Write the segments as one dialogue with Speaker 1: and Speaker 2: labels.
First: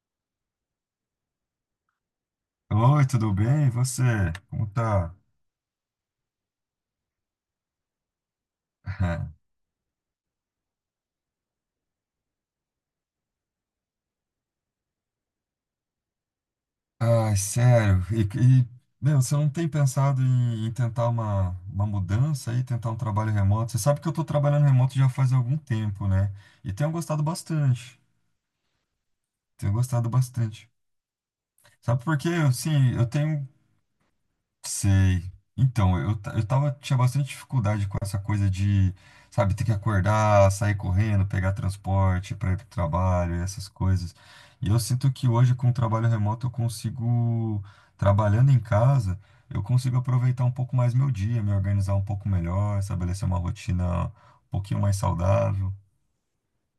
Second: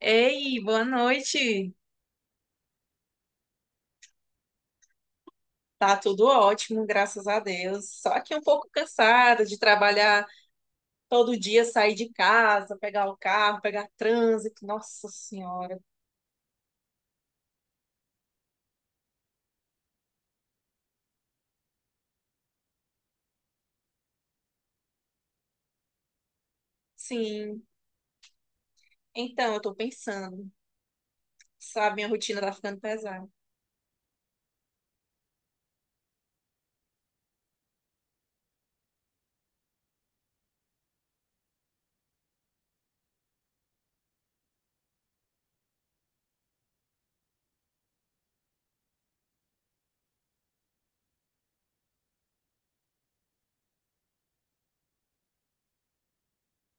Speaker 1: Ei, boa noite.
Speaker 2: Oi, tudo bem? E você? Como tá?
Speaker 1: Tá tudo ótimo, graças a Deus. Só que um pouco cansada de trabalhar todo dia, sair de casa, pegar o carro, pegar trânsito. Nossa Senhora.
Speaker 2: Ai, sério. E, meu, você não tem pensado em tentar uma mudança aí, tentar um trabalho remoto? Você sabe que eu tô trabalhando remoto já faz algum tempo, né? E tenho gostado
Speaker 1: Sim.
Speaker 2: bastante.
Speaker 1: Então, eu
Speaker 2: Tenho
Speaker 1: tô
Speaker 2: gostado
Speaker 1: pensando,
Speaker 2: bastante.
Speaker 1: sabe,
Speaker 2: Sabe
Speaker 1: minha
Speaker 2: por quê?
Speaker 1: rotina tá ficando
Speaker 2: Assim, eu
Speaker 1: pesada.
Speaker 2: tenho. Sei. Então, eu tinha bastante dificuldade com essa coisa de, sabe, ter que acordar, sair correndo, pegar transporte para ir pro trabalho, essas coisas. E eu sinto que hoje, com o trabalho remoto, eu consigo, trabalhando em casa, eu consigo aproveitar um pouco mais meu dia, me organizar um pouco melhor, estabelecer uma rotina um pouquinho mais saudável.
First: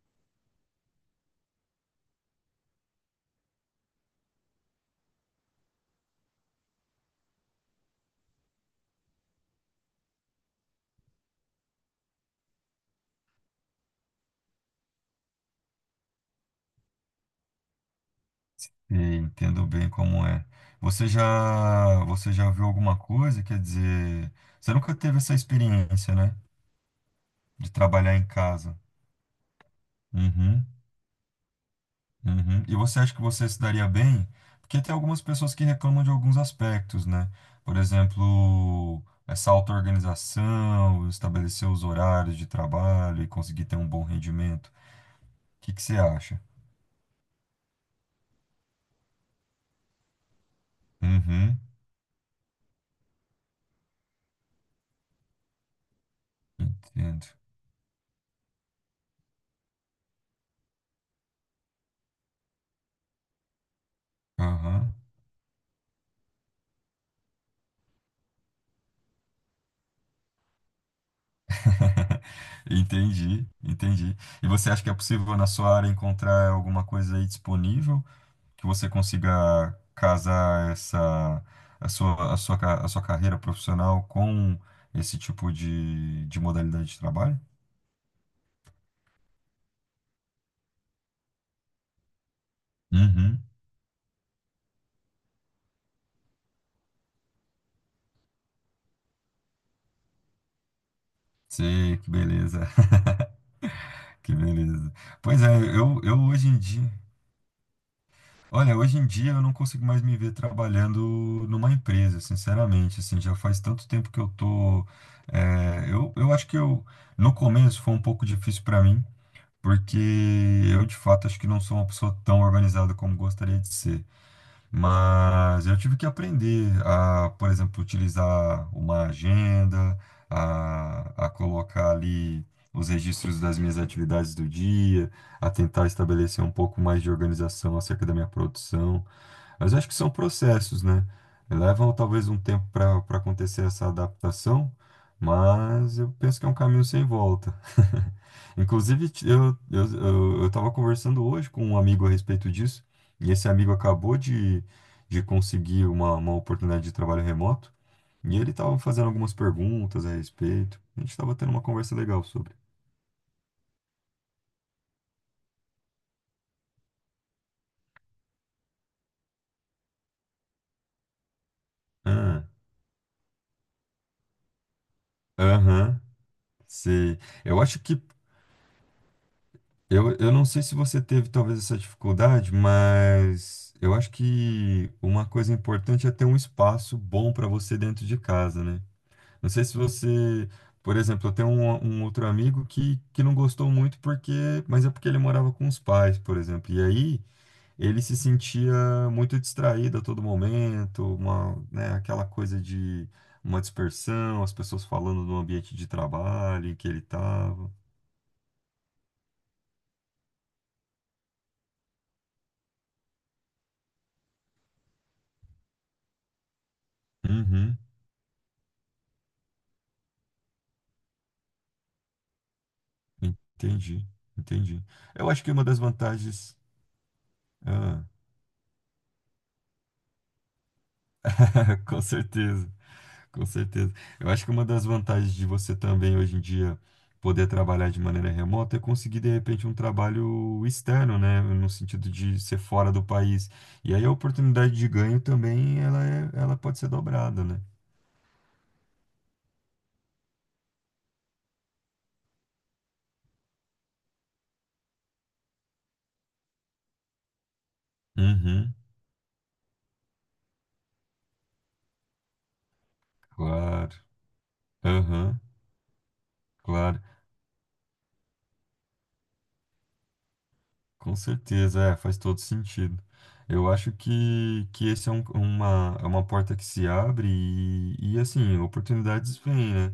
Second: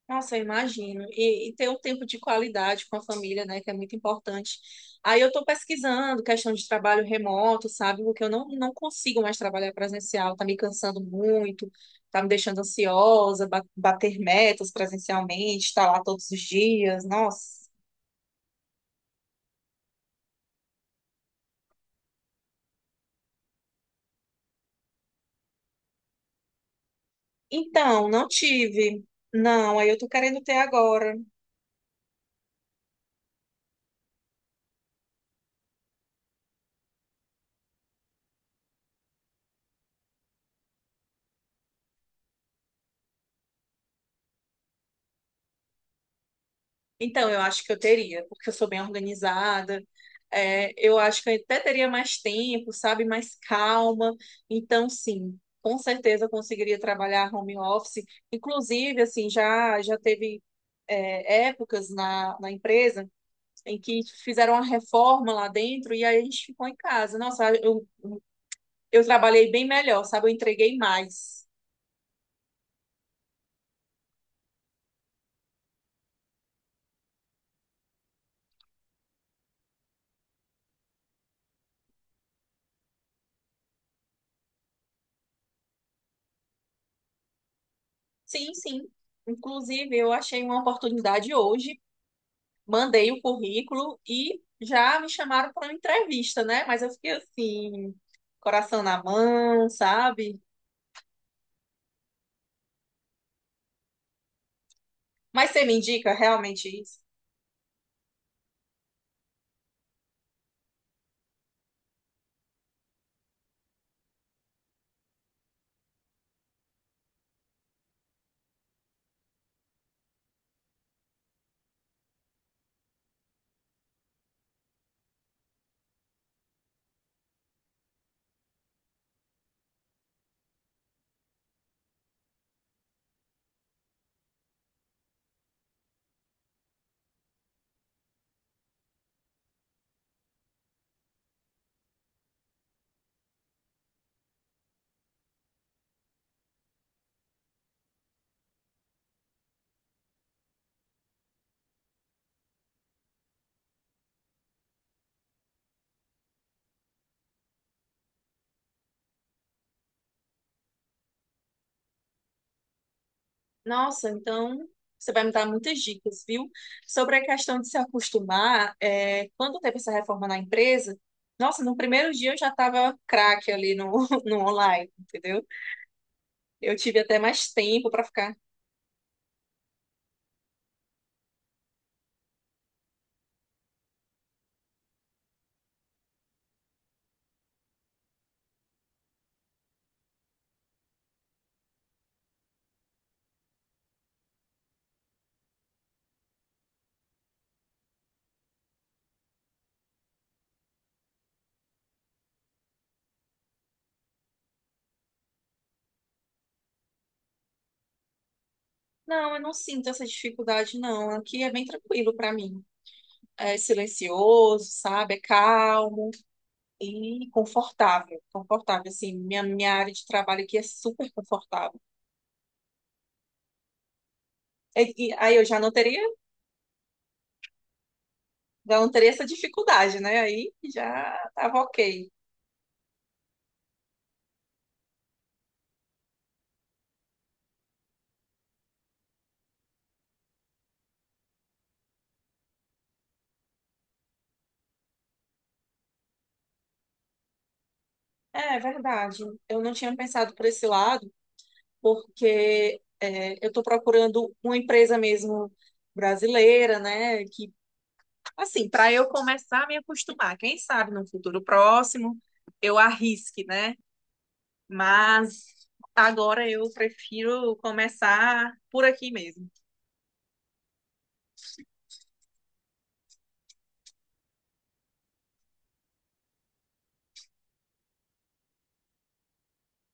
Speaker 1: Nossa, eu imagino. E ter um tempo de qualidade com a família, né, que é muito importante. Aí eu estou pesquisando questão de trabalho remoto, sabe? Porque eu não consigo mais trabalhar presencial, tá me cansando muito, tá me deixando ansiosa, bater metas presencialmente, estar lá todos os dias, nossa.
Speaker 2: E entendo bem como é. Você já viu alguma coisa? Quer dizer, você nunca teve essa experiência, né? De
Speaker 1: Então,
Speaker 2: trabalhar em
Speaker 1: não
Speaker 2: casa.
Speaker 1: tive. Não, aí eu tô querendo ter
Speaker 2: Uhum,
Speaker 1: agora.
Speaker 2: uhum. E você acha que você se daria bem? Porque tem algumas pessoas que reclamam de alguns aspectos, né? Por exemplo, essa auto-organização, estabelecer os horários de trabalho e conseguir ter um bom rendimento. O que que você acha?
Speaker 1: Então, eu acho que eu teria, porque eu sou bem organizada. É, eu acho que eu até
Speaker 2: Uhum,
Speaker 1: teria mais tempo, sabe? Mais calma. Então, sim, com certeza eu conseguiria
Speaker 2: entendo.
Speaker 1: trabalhar home office. Inclusive, assim, já teve, épocas na empresa em que fizeram uma
Speaker 2: Aham.
Speaker 1: reforma lá dentro e aí a gente ficou em casa. Nossa, eu trabalhei bem melhor, sabe? Eu entreguei mais.
Speaker 2: Entendi, entendi. E você acha que é possível na sua área encontrar alguma coisa aí disponível que você consiga casar essa a sua carreira profissional com esse tipo de modalidade de trabalho?
Speaker 1: Sim, sim. Inclusive, eu achei uma oportunidade hoje, mandei o
Speaker 2: Uhum.
Speaker 1: currículo e já me chamaram para uma entrevista, né? Mas eu fiquei assim, coração na mão, sabe?
Speaker 2: Sei, que beleza, que beleza. Pois
Speaker 1: Mas
Speaker 2: é,
Speaker 1: você me indica
Speaker 2: eu hoje em
Speaker 1: realmente
Speaker 2: dia,
Speaker 1: isso?
Speaker 2: olha, hoje em dia eu não consigo mais me ver trabalhando numa empresa, sinceramente, assim, já faz tanto tempo que eu tô, eu acho que eu. No começo foi um pouco difícil para mim, porque eu de fato acho que não sou uma pessoa tão organizada como gostaria de ser. Mas eu tive que aprender a, por exemplo, utilizar uma agenda, a colocar ali os registros das minhas atividades do dia, a tentar estabelecer um pouco mais de organização acerca da minha produção. Mas eu acho que são processos, né? Levam talvez um tempo para acontecer essa adaptação, mas eu penso que é um caminho sem volta. Inclusive, eu estava conversando hoje com um amigo a respeito disso, e esse amigo acabou de conseguir uma oportunidade de trabalho remoto, e ele estava fazendo algumas perguntas a respeito. A gente estava tendo uma conversa legal sobre.
Speaker 1: Nossa, então você vai me dar muitas dicas, viu? Sobre a questão de se acostumar, é, quando teve essa reforma na empresa, nossa, no primeiro dia eu
Speaker 2: Ah,
Speaker 1: já estava craque ali no, no online, entendeu?
Speaker 2: aham,
Speaker 1: Eu tive até
Speaker 2: sei.
Speaker 1: mais
Speaker 2: Eu acho
Speaker 1: tempo
Speaker 2: que
Speaker 1: para ficar.
Speaker 2: eu não sei se você teve talvez essa dificuldade, mas eu acho que uma coisa importante é ter um espaço bom para você dentro de casa, né? Não sei se você, por exemplo, eu tenho um outro amigo que não gostou muito porque, mas é porque ele morava com os pais, por exemplo. E aí ele se sentia muito distraído a todo momento, uma, né, aquela coisa de uma dispersão, as pessoas falando do ambiente de trabalho em que ele estava.
Speaker 1: Não, eu não sinto essa dificuldade, não. Aqui é bem tranquilo para mim. É silencioso, sabe? É calmo e confortável, confortável, assim, minha área de trabalho aqui é super confortável.
Speaker 2: Entendi,
Speaker 1: E,
Speaker 2: entendi.
Speaker 1: e
Speaker 2: Eu
Speaker 1: aí
Speaker 2: acho
Speaker 1: eu
Speaker 2: que uma das vantagens. Ah,
Speaker 1: já não teria essa dificuldade, né? Aí já tava
Speaker 2: com
Speaker 1: ok.
Speaker 2: certeza, com certeza. Eu acho que uma das vantagens de você também hoje em dia poder trabalhar de maneira remota é conseguir de repente um trabalho externo, né? No sentido de ser fora do país. E aí a oportunidade de ganho também ela pode ser dobrada, né?
Speaker 1: É, é verdade. Eu não tinha pensado por esse lado, porque é, eu estou procurando uma empresa mesmo brasileira, né? Que, assim,
Speaker 2: Uhum,
Speaker 1: para eu começar a me acostumar, quem sabe no futuro próximo eu arrisque, né?
Speaker 2: claro. Aham,
Speaker 1: Mas agora eu
Speaker 2: claro.
Speaker 1: prefiro começar por aqui mesmo.
Speaker 2: Com certeza, é, faz todo sentido. Eu acho que esse é é uma porta que se abre e, assim, oportunidades vêm, né?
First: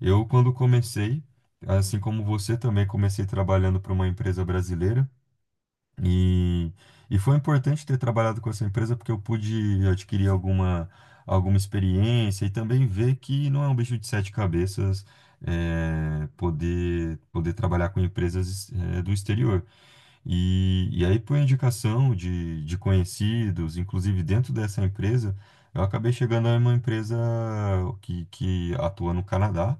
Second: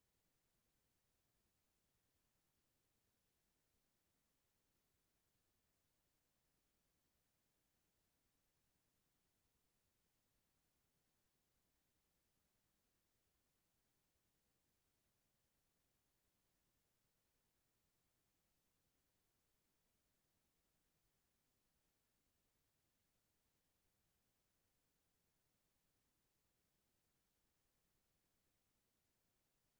Speaker 2: Eu, quando comecei, assim como você também, comecei trabalhando para uma empresa brasileira e, e foi importante ter trabalhado com essa empresa porque eu pude adquirir alguma experiência e também ver que não é um bicho de sete cabeças, é, poder trabalhar com empresas, é, do exterior. E aí, por indicação de conhecidos, inclusive dentro dessa empresa, eu acabei chegando a uma empresa que atua no Canadá.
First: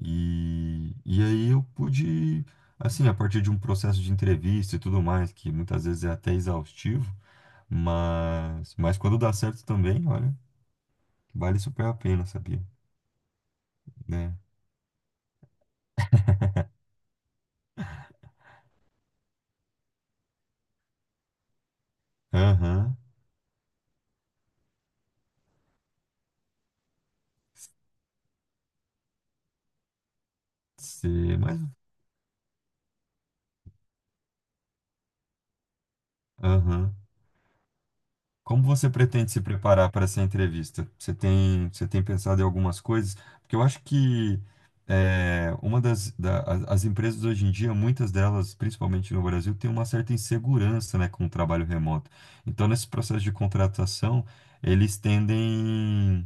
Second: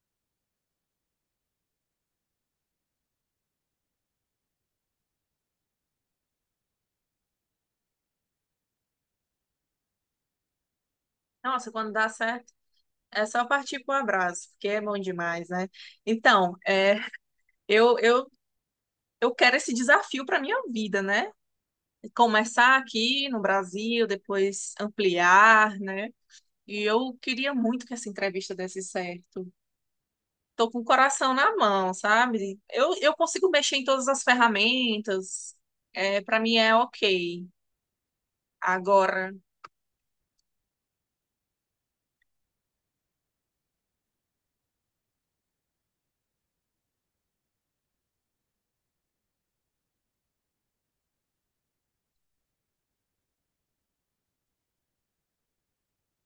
Speaker 2: E aí eu pude, assim, a partir de um processo de entrevista e tudo mais, que muitas vezes é até exaustivo, mas quando dá certo também, olha, vale
Speaker 1: Nossa,
Speaker 2: super
Speaker 1: quando
Speaker 2: a
Speaker 1: dá
Speaker 2: pena,
Speaker 1: certo,
Speaker 2: sabia?
Speaker 1: é só partir pro
Speaker 2: Né?
Speaker 1: abraço, porque é bom demais, né? Então, é, eu, eu, eu quero esse desafio para minha vida, né? Começar
Speaker 2: Aham,
Speaker 1: aqui no Brasil, depois ampliar, né? E eu queria muito que essa entrevista desse certo. Tô com o coração
Speaker 2: sei,
Speaker 1: na
Speaker 2: mas.
Speaker 1: mão, sabe? Eu consigo mexer em todas as ferramentas, é, para mim é
Speaker 2: Aham.
Speaker 1: ok.
Speaker 2: Como você
Speaker 1: Agora.
Speaker 2: pretende se preparar para essa entrevista? Você tem pensado em algumas coisas? Porque eu acho que é, uma das as as empresas hoje em dia, muitas delas, principalmente no Brasil, têm uma certa insegurança, né, com o trabalho remoto. Então, nesse processo de contratação, eles tendem,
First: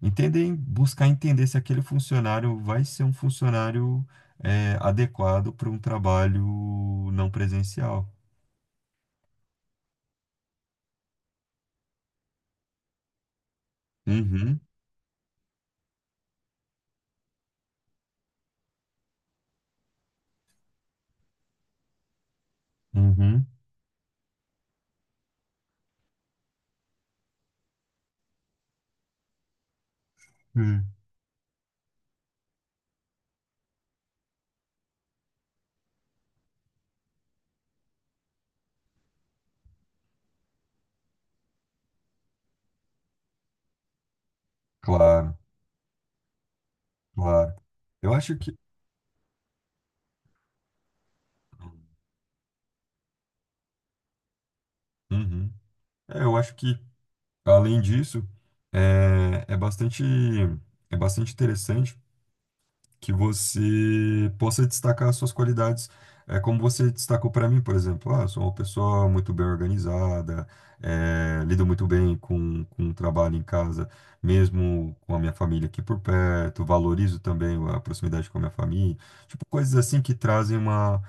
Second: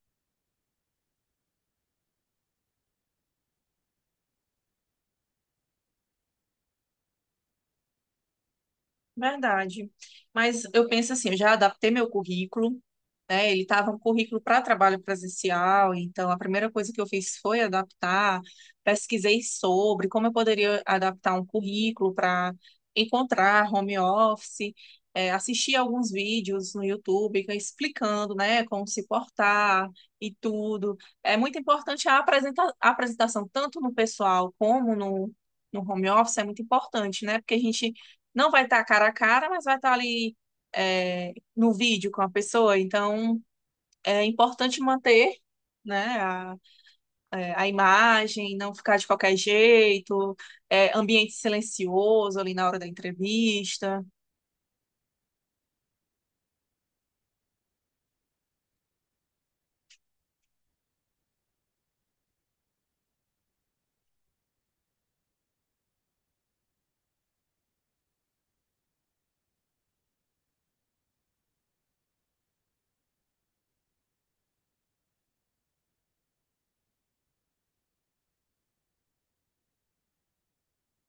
Speaker 2: entendem, buscar entender se aquele funcionário vai ser um funcionário é, adequado para um trabalho não presencial.
Speaker 1: Verdade. Mas eu penso assim, eu já adaptei meu currículo, né? Ele estava um currículo para
Speaker 2: Uhum,
Speaker 1: trabalho presencial, então a primeira coisa que eu fiz foi adaptar, pesquisei sobre como eu poderia adaptar um currículo para
Speaker 2: uhum.
Speaker 1: encontrar home office, assisti alguns vídeos no YouTube explicando, né, como se portar e
Speaker 2: Hum.
Speaker 1: tudo. É muito importante a a apresentação, tanto no pessoal como no, no home office, é muito importante, né? Porque a gente não vai estar cara a cara, mas vai estar ali, é, no vídeo com a pessoa. Então, é importante manter,
Speaker 2: Claro.
Speaker 1: né, a, é,
Speaker 2: Claro.
Speaker 1: a
Speaker 2: Eu acho que.
Speaker 1: imagem, não ficar de qualquer jeito, é, ambiente silencioso ali na hora da entrevista.
Speaker 2: Uhum. É, eu acho que, além disso, é, é bastante interessante que você possa destacar as suas qualidades. É como você destacou para mim, por exemplo. Ah, eu sou uma pessoa muito bem organizada, é, lido muito bem com o trabalho em casa, mesmo com a minha família aqui por perto, valorizo também a proximidade com a minha família. Tipo, coisas assim que trazem uma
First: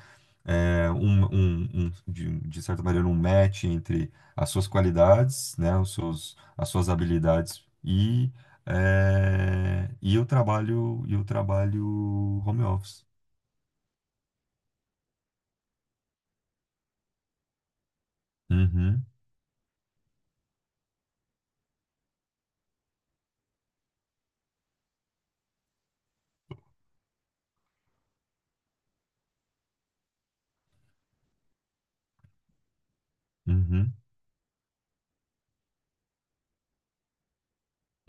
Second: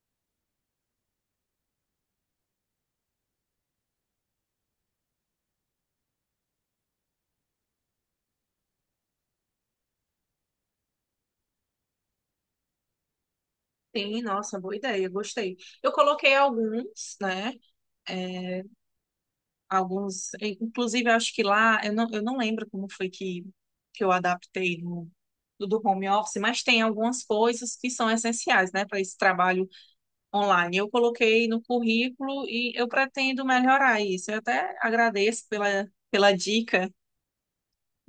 Speaker 2: é, de certa maneira, um match entre as suas qualidades, né, as suas habilidades e, é, e o trabalho home office.
Speaker 1: Sim, nossa, boa ideia, gostei. Eu coloquei alguns, né, é,
Speaker 2: Uhum,
Speaker 1: alguns, inclusive eu acho que lá, eu não lembro como foi que eu adaptei no do home office, mas tem algumas coisas que são essenciais, né, para esse trabalho online. Eu coloquei no currículo e eu pretendo
Speaker 2: uhum,
Speaker 1: melhorar isso. Eu até agradeço pela dica,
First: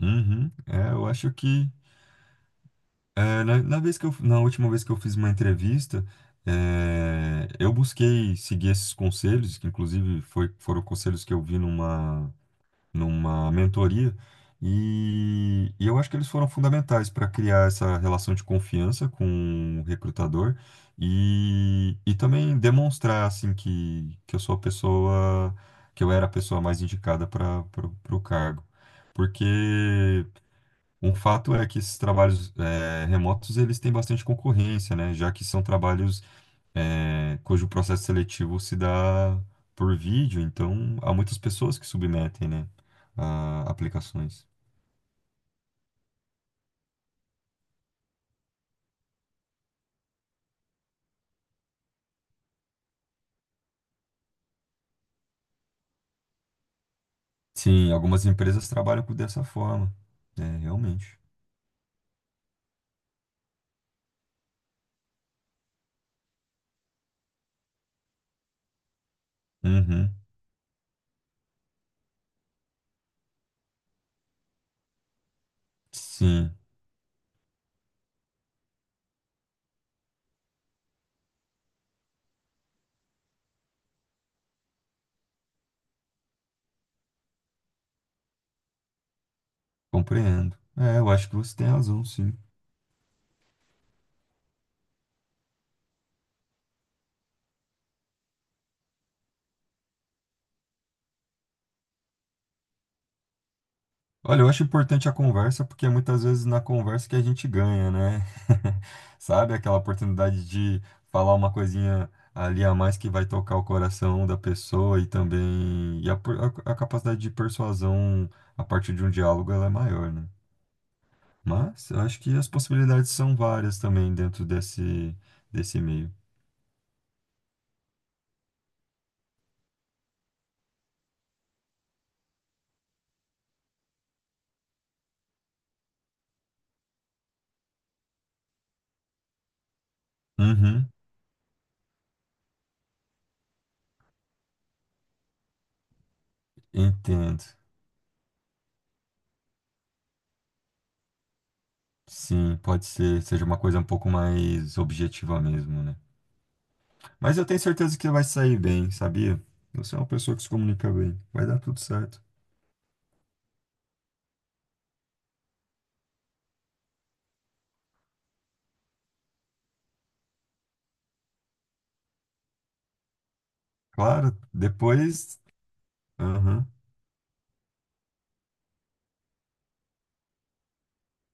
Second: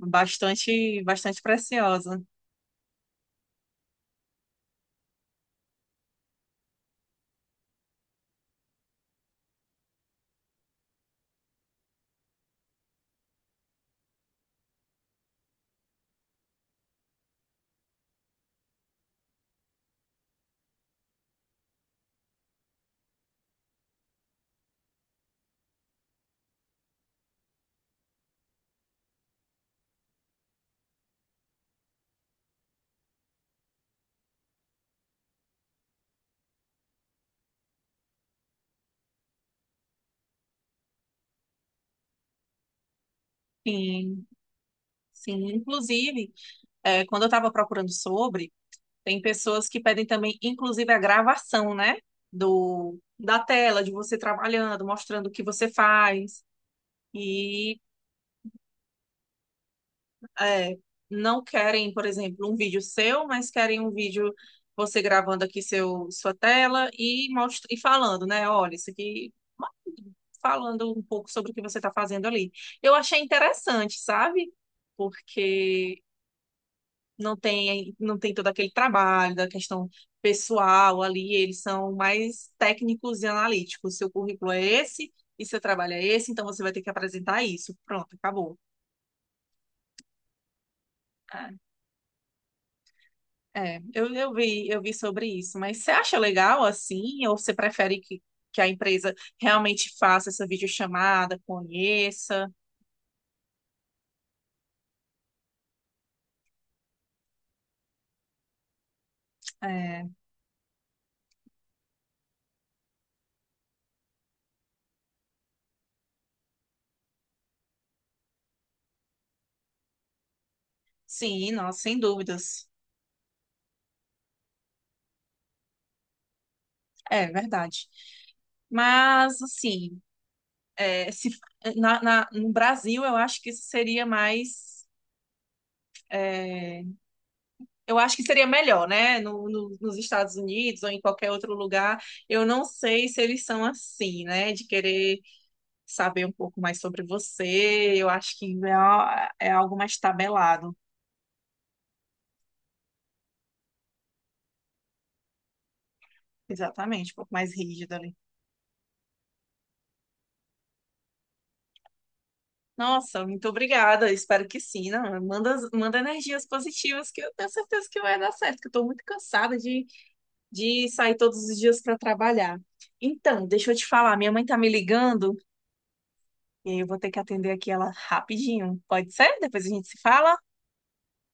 Speaker 2: uhum. É, eu acho
Speaker 1: bastante
Speaker 2: que
Speaker 1: preciosa.
Speaker 2: é, na última vez que eu fiz uma entrevista, é, eu busquei seguir esses conselhos, que inclusive foram conselhos que eu vi numa mentoria, e eu acho que eles foram fundamentais para criar essa relação de confiança com o recrutador e também demonstrar assim que eu sou a pessoa, que eu era a pessoa mais indicada para o cargo. Porque um fato é que esses trabalhos eh, remotos eles têm bastante concorrência, né? Já que são trabalhos é, cujo processo seletivo se dá por vídeo, então há muitas pessoas que submetem, né, a
Speaker 1: Sim,
Speaker 2: aplicações.
Speaker 1: sim. Inclusive, é, quando eu estava procurando sobre, tem pessoas que pedem também, inclusive, a gravação, né? Da tela, de você trabalhando, mostrando o que você faz. E
Speaker 2: Sim, algumas empresas trabalham com- dessa forma, né,
Speaker 1: é,
Speaker 2: realmente.
Speaker 1: não querem, por exemplo, um vídeo seu, mas querem um vídeo você gravando aqui seu, sua tela e, e falando, né? Olha, isso aqui,
Speaker 2: Uhum,
Speaker 1: falando um pouco sobre o que você está fazendo ali. Eu achei interessante, sabe? Porque
Speaker 2: sim,
Speaker 1: não tem todo aquele trabalho da questão pessoal ali, eles são mais técnicos e analíticos. Seu currículo é esse e seu trabalho é esse, então você vai ter que apresentar isso. Pronto, acabou.
Speaker 2: compreendo. É, eu acho que você tem razão, sim.
Speaker 1: É, eu vi sobre isso, mas você acha legal assim, ou você prefere que a empresa realmente faça essa videochamada, conheça?
Speaker 2: Olha, eu acho importante a conversa porque é muitas vezes na conversa que a gente ganha, né? Sabe, aquela
Speaker 1: É,
Speaker 2: oportunidade de falar uma coisinha ali a mais que vai tocar o coração da pessoa e também a capacidade de persuasão a partir de um diálogo ela é maior, né?
Speaker 1: sim, nossa,
Speaker 2: Mas
Speaker 1: sem
Speaker 2: eu acho que as
Speaker 1: dúvidas.
Speaker 2: possibilidades são várias também dentro desse meio.
Speaker 1: É verdade. Mas assim, é, se, na, no Brasil eu acho que isso seria mais, é, eu acho que seria melhor, né? No, nos Estados Unidos ou
Speaker 2: Uhum,
Speaker 1: em qualquer outro lugar, eu não sei se eles são assim, né? De querer saber um pouco mais sobre
Speaker 2: entendo.
Speaker 1: você. Eu acho que é, é algo mais tabelado,
Speaker 2: Sim, pode ser, seja uma coisa um pouco mais objetiva mesmo, né?
Speaker 1: exatamente, um pouco
Speaker 2: Mas eu
Speaker 1: mais
Speaker 2: tenho
Speaker 1: rígido
Speaker 2: certeza que
Speaker 1: ali.
Speaker 2: vai sair bem, sabia? Você é uma pessoa que se comunica bem. Vai dar tudo certo.
Speaker 1: Nossa, muito obrigada. Espero que sim. Não, manda, manda energias positivas, que eu tenho certeza que vai dar certo, que eu estou muito cansada de sair todos os dias para trabalhar. Então, deixa eu te falar, minha
Speaker 2: Claro,
Speaker 1: mãe tá me ligando
Speaker 2: depois. Aham.
Speaker 1: e aí eu vou ter que atender aqui ela rapidinho. Pode ser? Depois a gente se fala?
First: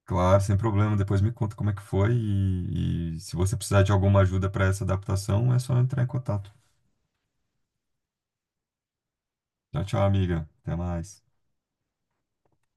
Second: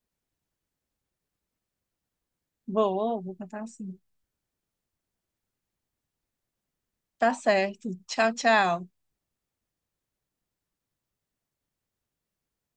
Speaker 2: Claro, sem problema. Depois me conta como é que foi. E
Speaker 1: Vou, vou
Speaker 2: se você
Speaker 1: cantar
Speaker 2: precisar de
Speaker 1: assim.
Speaker 2: alguma ajuda para essa adaptação, é só entrar em contato.
Speaker 1: Tá certo. Tchau, tchau.
Speaker 2: Tchau, tchau, amiga. Até mais.